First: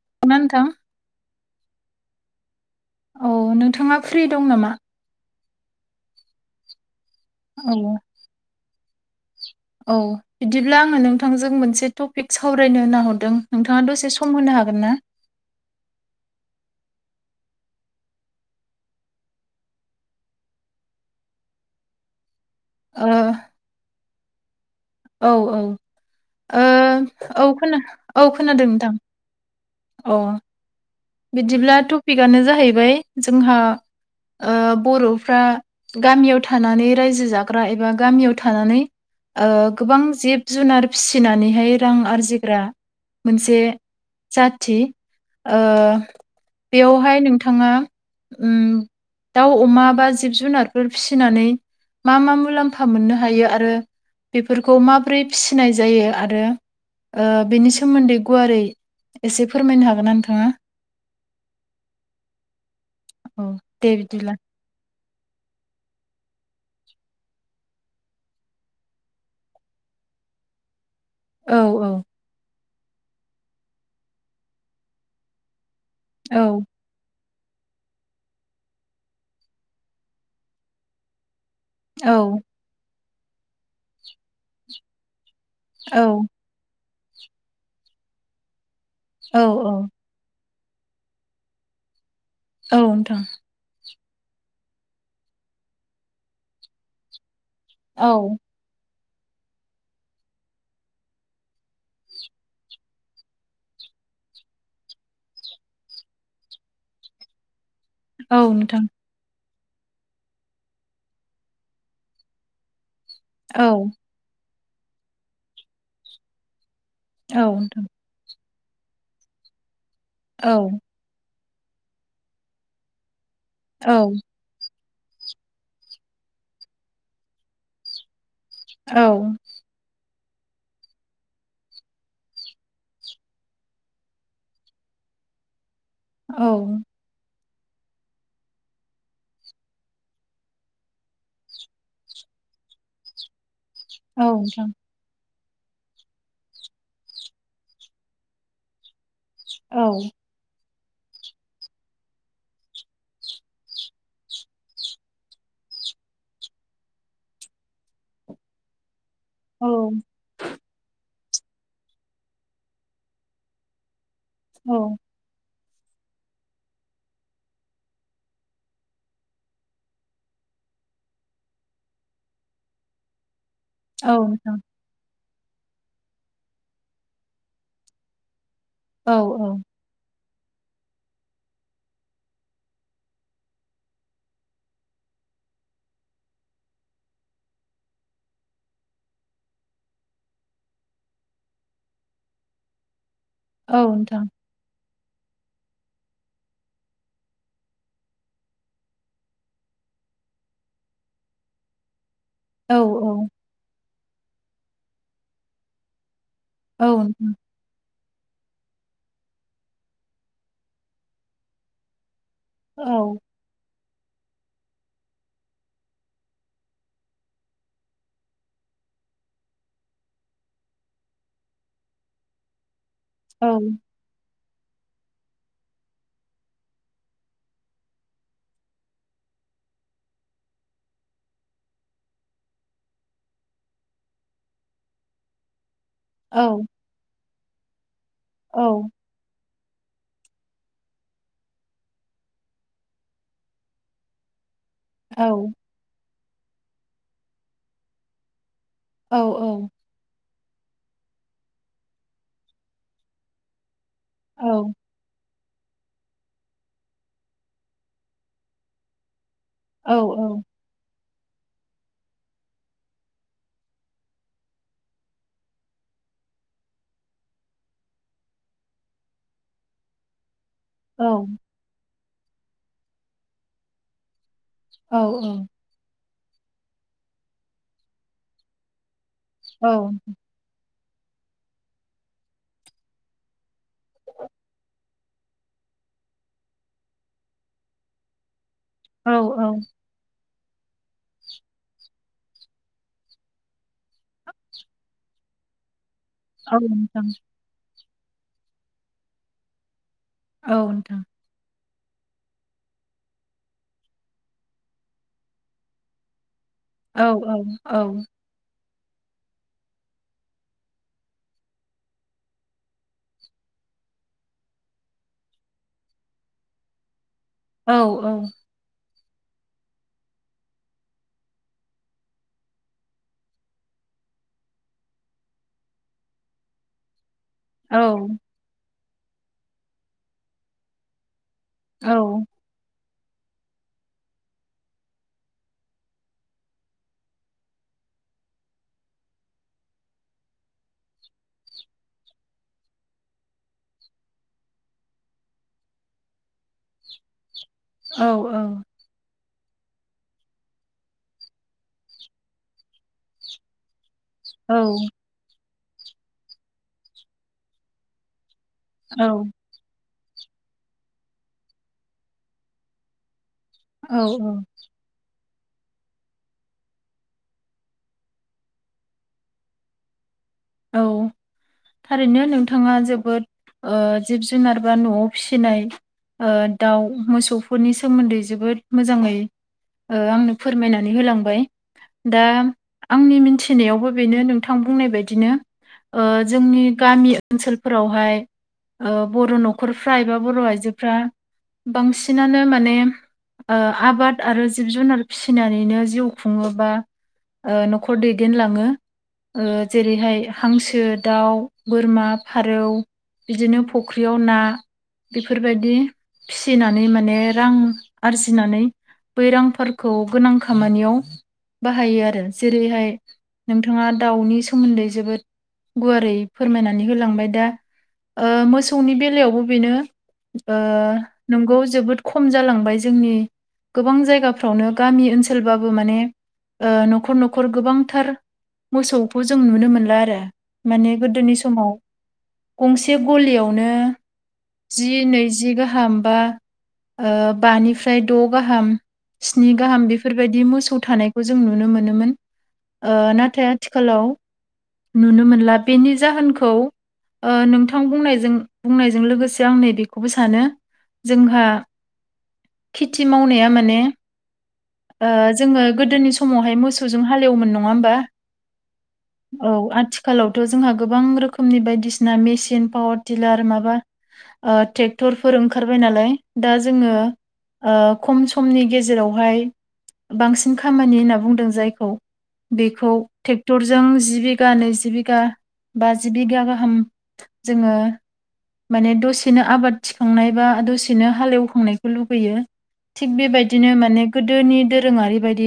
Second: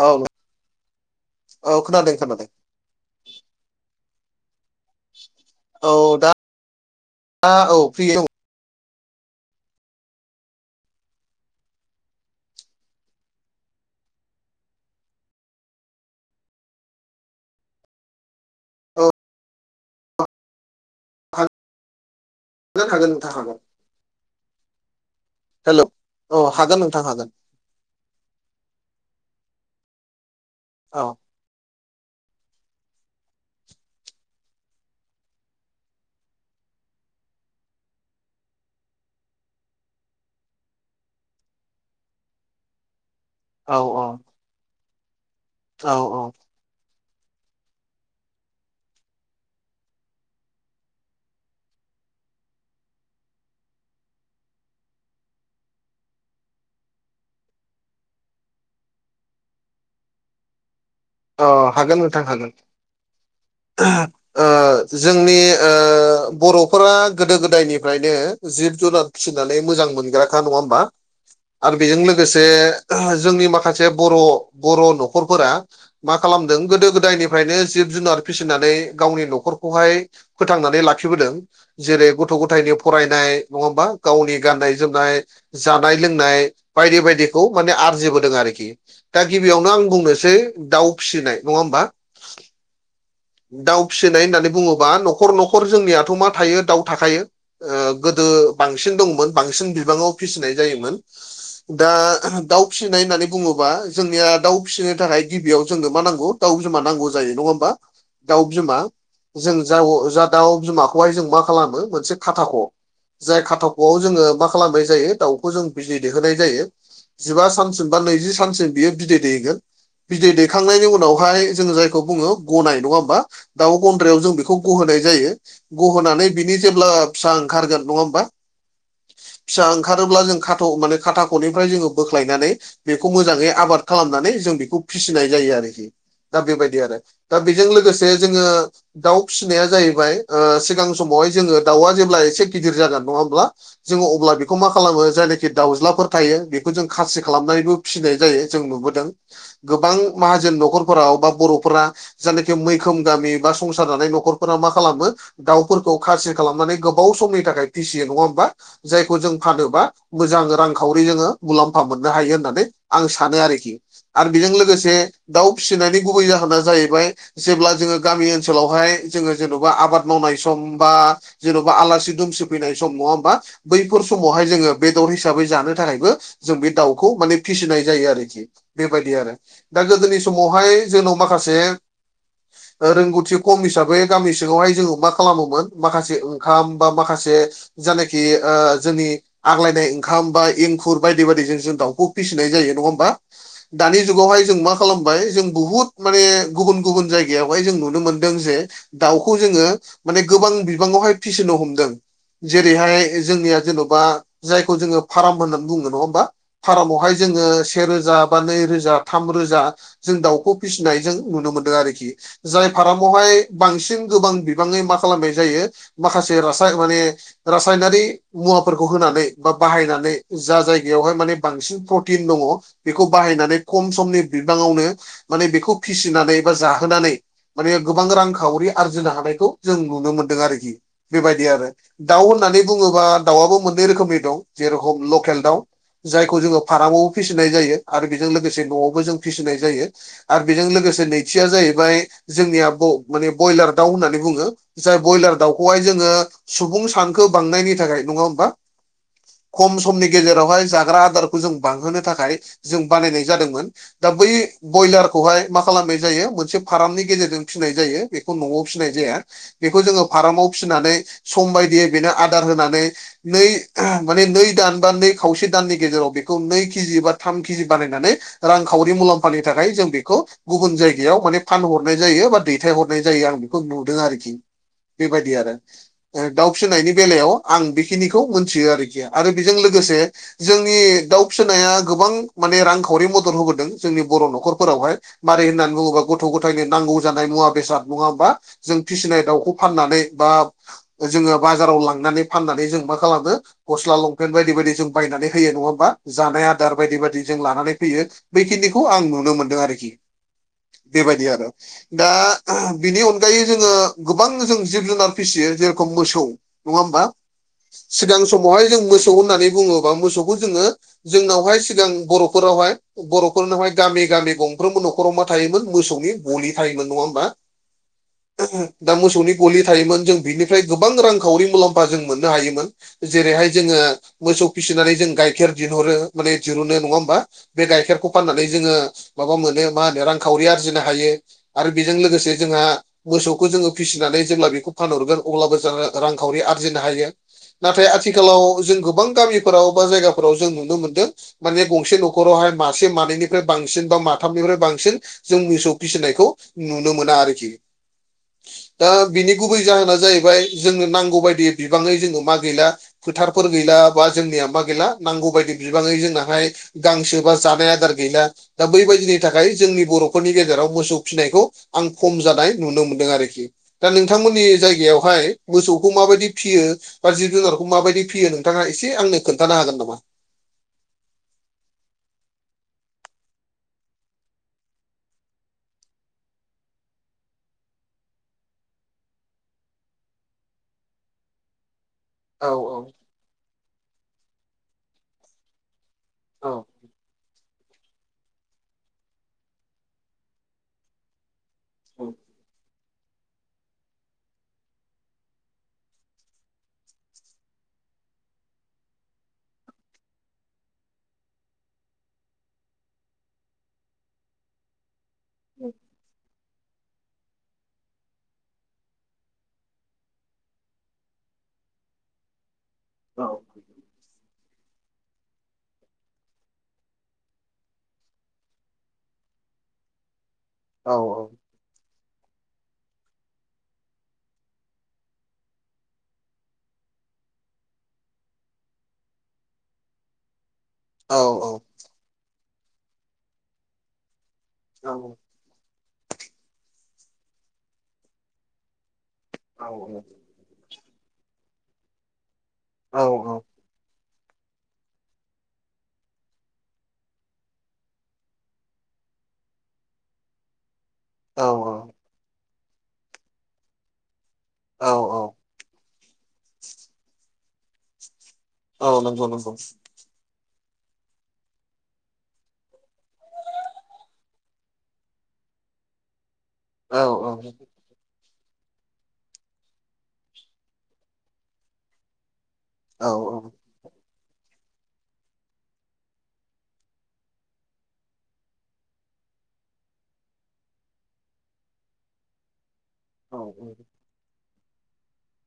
औ ना नोंथां औ खोनादों खोनादों। औ नोंथाङा फ्रि दं नामा? औ दा औ फ्रि औ। औ बिदिब्ला आङो नोंथांजों मोनसे टपिक सावरायनो होनना हरदों नोंथाङा दसे सम होनो हागोन ना? औ। हा गोन ओ हागोन नोंथां हागोन। औ औ हेल' औ ओ हागोन नोंथां हागोन औ खोना औ खोनादों नोंथां। औ। औ। बिदिब्ला टपिकआनो जाहैबाय जोंहा ओ बर'फ्रा गामियाव थानानै रायजो जाग्रा एबा गामियाव थानानै ओ गोबां जिब जुनार फिसिनानैहाय रां आरजिग्रा मोनसे औ औ जाथि ओ औ औ बेवहाय नोंथाङा ओम दाउ अमा बा जिब जुनारफोर फिसिनानै मा मा मुलाम्फा मोननो हायो आरो बेफोरखौ माबोरै फिसिनाय जायो आरो ओ बेनि सोमोन्दै गुवारै एसे फोरमायनो हागोन ना नोंथाङा? अ हागोन नोंथां हागोन। औ दे बिदिब्ला। ओ जोंनि ओ बर'फोरा गोदो गोदायनिफ्रायनो जिब जुनार फिसिनानै मोजां मोनग्राखा नङा होमबा? औ आरो औ बेजों लोगोसे जोंनि माखासे बर' बर' न'खरफोरा मा खालामदों औ गोदो गोदायनि फ्रायनो जिब जुनार फिसिनानै गावनि न'खरखौहाय फोथांनानै लाखिबोदों। जेरै औ गथ' गथायनि फरायनाय नङा होमबा गावनि गाननाय जोमनाय जानाय औ लोंनाय बायदि बायदिखौ माने आरजिबोदों आरोखि दा औ गिबियावनो औ आं बुंनोसै दाउ फिसिनाय नङा होमबा? औ नोंथां। दाउ फिसिनाय होननानै बुङोबा न'खर न'खर जोंनियाथ' मा थायो दाउ थाखायो ओ गोदो औ बांसिन दंमोन बांसिन बिबाङाव फिसिनाय जायोमोन दा दाउ फिसिनाय होननानै बुङोबा जोंनिया दाउ फिसिनो थाखाय गिबियाव जोंनो मा नांगौ दाउ बिमा नांगौ जायो नङा होमबा? औ दाउ बिमा नोंथां जों जा अ जा दाउ बिमाखौहाय जों मा खालामो मोनसे खाथाख' जाय औ खाथाख'आव जोङो मा खालामनाय जायो दाउखौ जों बिदै दैहोनाय जायो औ जिबा नोंथां सानसिम बा नैजि सानसिम बियो बिदै दैगोन बिदै औ दैखांनायनि उन उनावहाय जों जायखौ बुङो ग'नाय नङा होमबा दाउ औ गन्द्रायाव जों बेखौ गहोनाय जायो गहोनानै बिनि जेब्ला फिसा ओंखारगोन नङा होमबा? औ फिसा ओंखारोब्ला जों खाथ' माने खाथाख'निफ्राय जोङो बोख्लायनानै बेखौ मोजाङै आबाद खालामनानै जों बेखौ फिसिनाय जायो आरोखि। दा औ बेबायदि आरो दा बेजों लोगोसे जोङो दाव फिसिनाया जाहैबाय ओ सिगां समावहाय जोङो दाउआ जेब्ला एसे गिदिर जागोन नङा होमब्ला? जोङो औ अब्ला बेखौ मा नोंथां खालामो जायनाखि दाउज्लाफोर थायो बेखौ जों खासि खालामनानैबो फिनाय जायो जों नुबोदों औ गोबां माहोन न'खरफोराव बा बर'फोरा जायनाखि मै खोम गामि बा संसार जानाय न'खरफोरा मा खालामो दावफोरखौ खासि खालामनानै गोबाव समनि थाखाय फिसियो नङा होमबा? जायखौ जों फानोबा औ मोजां रांखावरि जोङो मुलाम्फा मोननो हायो होननानै आं सानो आरोखि आरो बेजों औ लोगोसे दाव फिनायनि गुबै जाहोना जाहैबाय जेब्ला जोङो गामि ओनसोलावहाय जोङो जेन'बा आबाद मावनाय सम बा जेन'बा आलासि दुमसि फैनाय सम नङा होमबा बैफोर औ समावहाय नोंथां जोङो बेदर हिसाबै जानो थाखायबो जों बे दाउखौ माने फिसिनाय जायो आरोखि औ बेबायदि आरो। औ दा गोदोनि समावहाय जोंनाव माखासे रोंगौथि खम हिसाबै गामि सिङावहाय जोङो मा खालामोमोन माखासे ओंखाम बा माखासे जायनाखि ओ जोंनि आग्लायनाय ओंखाम बा एंखुर बायदि बायदिजों जों दावखौ फिसिनाय जायो नङा होमबा? औ दानि नोंथां जुगावहाय जों मा खालामबाय जों बुहुत माने गुबुन गुबुन जायगायावहाय जों नुनो मोनदों जे दावखौ जोङो माने गोबां बिबाङावहाय फिसिनो हमदों। औ जेरैहाय जोंनिया जेन'बा जायखौ जोङो फार्म होननानै बुङो नङा होमबा? औ फार्मवहाय नोंथां जोङो सेेरोजा बा नै रोजा थाम रोजा जों दाउखौ फिसिनाय जों नुनो मोनदों आरोखि। जाय औ फार्मावहाय बांसिन गोबां बिबाङै मा खालामनाय जायो माखासे रासाय माने रासायनारि मुवाफोरखौ होनानै बा बाहायनानै जा जायगायावहाय माने बांसिन प्रटिन दङ बेखौ औ बाहायनानै खम समनि बिबाङावनो माने बेखौ फिसिनानै जाहोनानै माने गोबां रांखावरि आरजिनो हानायखौ जों नुनो मोनदों आरोखि। बेबायदि आरो। दाव होननानै बुङोबा दावआबो मोननै रोखोमनि दं जेरेखम लकेल दाउ जायखौ औ जोङो फार्मावबो फिसिनाय जायो आरो बेजों लोगोसे औ न'आवबो जों फिसिनाय जायो। आरो बेजों लोगोसे नैथिया जाहैबाय जोंनिया माने बयलार दाव होननानै बुङो। जाय औ ब्रयलार दावखौहाय जोङो सुबुं सानखो बांनायनि थाखाय नङा होमबा? औ औ खम समनि गेजेरावहाय जाग्रा आदारखौ जों बांहोनो थाखाय जों बानायनाय जादोंमोन। दा बै औ बयलारखौहाय मा खालाम नाय जायो मोनसे फार्मनि गेजेरजों फिनाय जायो बेखौ न'आव फिनाय जाया बेखौ औ जोङो फार्माव फिनानै सम बायदियै बेनो आदार होनानै नै माने नै दान बा नै खावसे दाननि गेजेराव बेखौ नै केजि बा थाम केजि बानायनानै रांखावरि मुलाम्फानि थाखाय जों बेखौ गुबुन जा बेयाव माने फानहरनाय जायो बा दैथाय हरनाय जायो आं बेखौ नुदों आरोखि। बेबायदि आरो दाउ फिसिनायनि बेलायाव आं बेखिनिखौ मोनथियो आरोखि। आरो बेजों औ लोगोसे जोंनि दाउ फिसिनाया गोबां माने रांखावरि मदद होबोदों जोंनि बर' न'खरफोरावहाय मारै होननानै बुङोबा गथ' गथायनो नांगौ जानाय मुवा बेसाद नङा होमबा? जों औ फिसिनाय औ दाउखौ फाननानै बा जोङो बाजाराव लांनानै फाननानै जों मा खालामो गस्ला लंपेन्ट बायदि बायदि जों बायनानै होयो नङा होमबा? जानाय औ आदार बायदि नोंथां बायदि जों लानानै फैयो बैखिनिखौ आं नुनो मोनदों आरोखि। औ नोंथां बेबदिया आरो। दा बिनि अनगायै जोङो गोबां जों जिब जुनार फिसियो जेरखम मोसौ नङा ओमबा औ औ औ सिगां समावहाय जों मोसौ होननानै बुङोबा मोसौखौ जोङो जोंनावहाय सिगां बर'फोरावहाय बर'फोरनावहाय गामि गामि गंफ्रोमबो न'खराव मा थायोमोन मोसौनि गलि थायोमोन नङा होमबा? औ औ दा मोसौनि गलि थायोमोन जों बिनिफ्राय गोबां रांखावरि मुलाम्फा जों मोननो हायोमोन। जेरैहाय जोङो मोसौ फिसिनानै जों गाइखेर दिहरो माने दिरुनो नङा होमबा? बे औ गाइखेरखौ फाननानै जोङो माबा मोनो मा होनो रांखावरि आरजिनो हायो आरो बेजों लोगोसे जोंहा मोसौखौ जोङो फिसिनानै जेब्ला बेखौ फानहरगोन अब्लाबो जों रांखावरि आरजिनो हायो। नाथाय आथिखालाव जों गोबां गामिफोराव बा जायगाफोराव जों नुनो मोनदों माने गंसे न'खरावहाय मासे मानैनिफ्राय बांसिन बा माथामनिफ्राय बांसिन जों मोसौ फिसिनायखौ नुनो मोना आरोखि। औ औ दा बिनि गुबै जाहोना जाहैबाय जोंनो नांगौ बायदि बिबाङै जोङो मा गैला फोथारफोर गैला बा जोंनिया मा गैला नांगौ बायदि बिबाङै जोंनाहाय गांसो बा जानाय आदार गैला दा औ बैबायदिनि थाखाय जोंनि बर'फोरनि गेजेराव मोसौ फिसिनायखौ आं खम जानाय नुनो मोनदों आरोखि। दा औ नोंथांमोननि जायगायावहाय मोसौखौ माबायदि फियो बा जिब जुनारखौ माबायदि फियो नोंथाङा एसे आंनो खोन्थानो हागोन नामा? औ थारैनो नोंथाङा जोबोद ओ जिब जुनार बा न'आव फिसिनाय ओ दाउ मोसौफोरनि सोमोन्दै जोबोद मोजाङै ओ आंनो फोरमायनानै होलांबाय दा औ औ आंनि मिथिनायावबो बेनो नोंथां बुंनाय बायदिनो ओ औ जोंनि गामि ओनसोल फोरावहाय ओ बर' न'खरफ्रा एबा बर' आइजोफ्रा बांसिनानो माने आबाद आरो जिब जुनार फिसिनानैनो जिउ खुङोबा ओ न'खर दैदेनलाङो ओ जेरैहाय हांसो दाउ बोरमा फारौ बिदिनो फुख्रियाव ना बेफोरबायदि फिसिना माने रां आरजिनानै बै रांफोरखौ गोनां खामानियाव बाहायो आरो जेरैहाय नोंथाङा दाउनि सोमोन्दै जोबोद गुवारै फोरमायनानै होलांबाय दा ओ मोसौनि बेलायावबो बेनो ओ औ नोंगौ जोबोद खम जालांबाय जोंनि गोबां जायगाफ्रावनो गामि ओनसोलबाबो माने ओ न'खर न'खर गोबांथार मोसौखौ जों नुनो मोनला आरो। माने औ गोदोनि समाव गंसे गलियावनो जि औ नैजि गाहाम ओ बा बानिफ्राय द' गाहाम स्नि गाहाम बेफोरबायदि मोसौ थानायखौ जों नुनो मोनोमोन औ ओ नाथाय आ थिखालाव नुनो मोनला बेनि जाहोनखौ ओ नोंथां बुंनायजों बुंनायजों लोगोसे आं नै बेखौबो सानो जोंहा औ खेथि मावनाया माने औ ओ औ जोङो गोदोनि समावहाय मोसौजों हालेवोमोन नङा ओमबा? औ नंगौ नं औ आथिखालावथ' जोंहा गोबां रोखोमनि बायदिसिना मेसिन पावार टिलार माबा ओ ट्रेक्टरफोर ओंखारबाय नालाय दा औ जोङो ओ खम समनि गेजेरावहाय बांसिन खामानि होनना बुंदों जायखौ बेखौ औ ट्रेक्टरजों जिबि बिघा, नैजि बिघा, बाजि बिघा गाहाम जोङो माने दसेनो आबाद थिखांनाय बा दसेनो हालेवखांनायखौ लुबैयो। थिग औ बेबायदिनो माने गोदोनि दोरोङारि बायदि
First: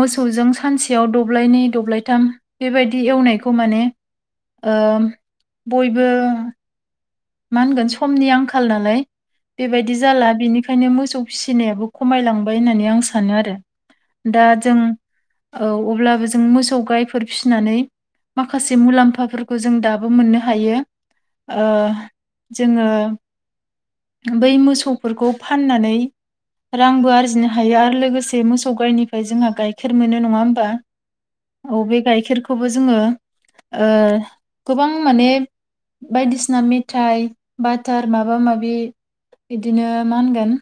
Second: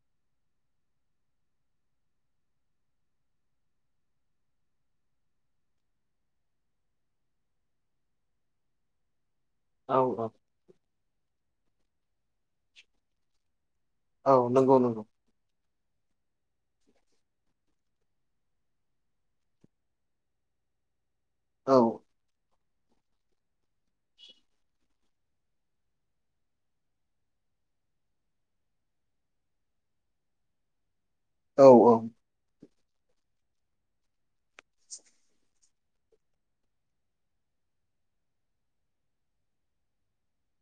मोसौजों सानसेयाव दब्लायनै दब्लायथाम बेबायदि एवनायखौ माने ओ बयबो मा होनगोन समनि आंखाल नालाय औ बेबायदि जाला औ बिनिखायनो मोसौ फिसिनायाबो खमायलांबाय होननानै आं सानो आरो औ दा नंगौ जों नंगौ औ अब्लाबो जों मोसौ गाइफोर फिनानै माखासे मुलाम्फाफोरखौ जों दाबो मोननो हायो। औ जोङो बै मोसौफोरखौ फाननानै रांबो आरजिनो हायो आरो लोगोसे मोसौ गायनिफ्राय जोंहा गाइखेर मोनो नङा होमबा। औ बे गायखेरखौ खौबो जोङो ओ गोबां माने बायदिसिना मेथाइ बाटार माबा माबि बिदिनो मा होनगोन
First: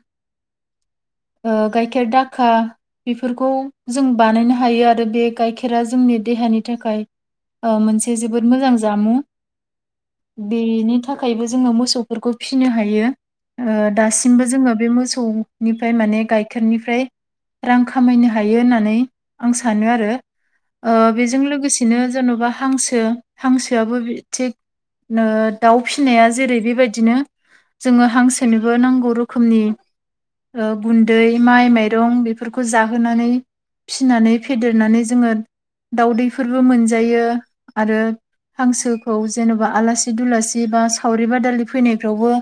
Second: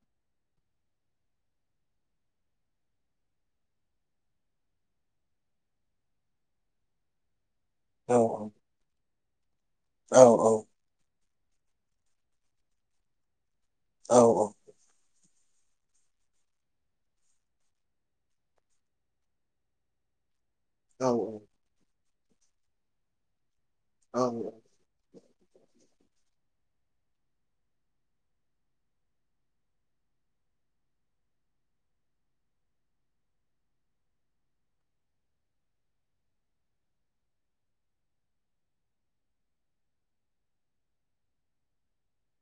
गाइखेर दाखा बेफोरखौ जों बानायनो हायो आरो बे गाइखेरा जोंनि देहानि थाखाय औ मोनसे जोबोद मोजां जामु। औ औ बेनि थाखायबो जोङो मोसौफोरखौ फिनो हायो। औ औ दासिमबो जोङो बे मोसौनिफ्राय माने गाइखेरनिफ्राय रां खामायनो हायो होननानै आं सानो आरो। ओ औ बेजों लोगोसेनो जेन'बा हांसो हांसोआबो थिग ओ दाउ फिनाया जेरै बेबायदिनो। जोङो हांसोनोबो नांगौ रोखोमनि गुन्दै माइ माइरं बेफोरखौ जाहोनानै फिनानै फेदेरनानै जोङो दाउदैफोरबो मोनजायो आरो हांसोखौ जेन'बा आलासि दुलासि बा सावरि बादालि फैनायफ्रावबो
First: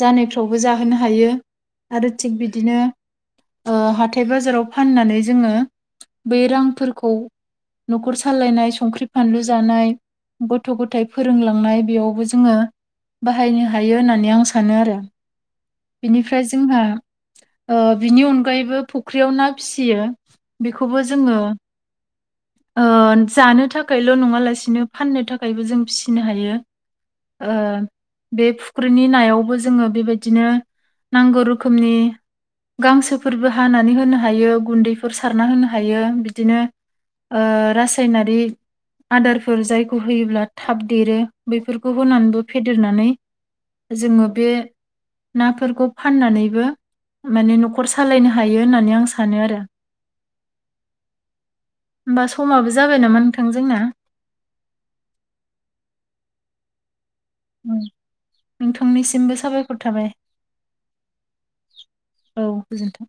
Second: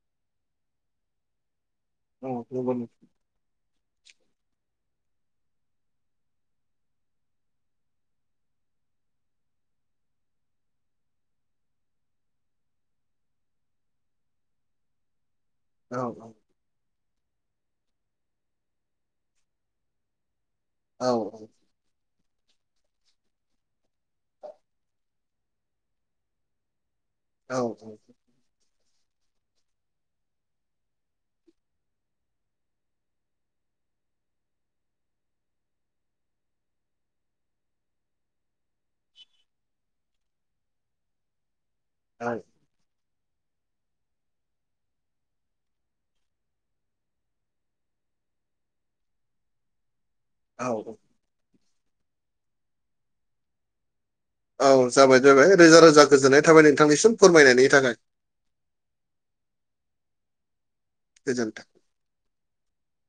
जानायफ्रावबो जाहोनो हायो आरो थिग नंगौ बिदिनो नंगौ हाथाय बाजाराव फाननानै जोङो बै रांफोरखौ न'खर सालायनाय संख्रि फानलु जानाय गथ' गथाइ फोरोंलांनाय बेयावबो जोङो बाहायनो हायो होननानै आं सानो आरो। औ। बिनिफ्राय औ जोंहा बिनि अनगायैबो फुख्रियाव ना फिसियो। बेखौबो जोङो ओ जानो थाखायल' नङा लासिनो फाननो थाखायबो जों फिसिनो हायो। ओ औ। बे फुख्रिनि नायावबो जोङो बेबायदिनो नांगौ रोखोमनि गांसोफोरबो हानानै होनो हायो गुन्दैफोर सारना होनो हायो बिदिनो ओ रासायनारि आदारफोर जायखौ होयोब्ला थाब देरो बेफोरखौ औ होनानैबो फेदेरनानै जोङो बे नाफोरखौ फाननानैबो माने न'खर सालायनो हायो होननानै आं सानो आरो। औ होमबा समाबो जाबाय नामा नोंथां जोंना? औ जाबाय जाबाय रोजा रोजा गोजोननाय थाबाय नोंथांनिसिम फोरमायनायनि उम, थाखाय। नोंथांनिसिमबो साबायखर थाबाय। गोजोनथों। औ गोजोनथों।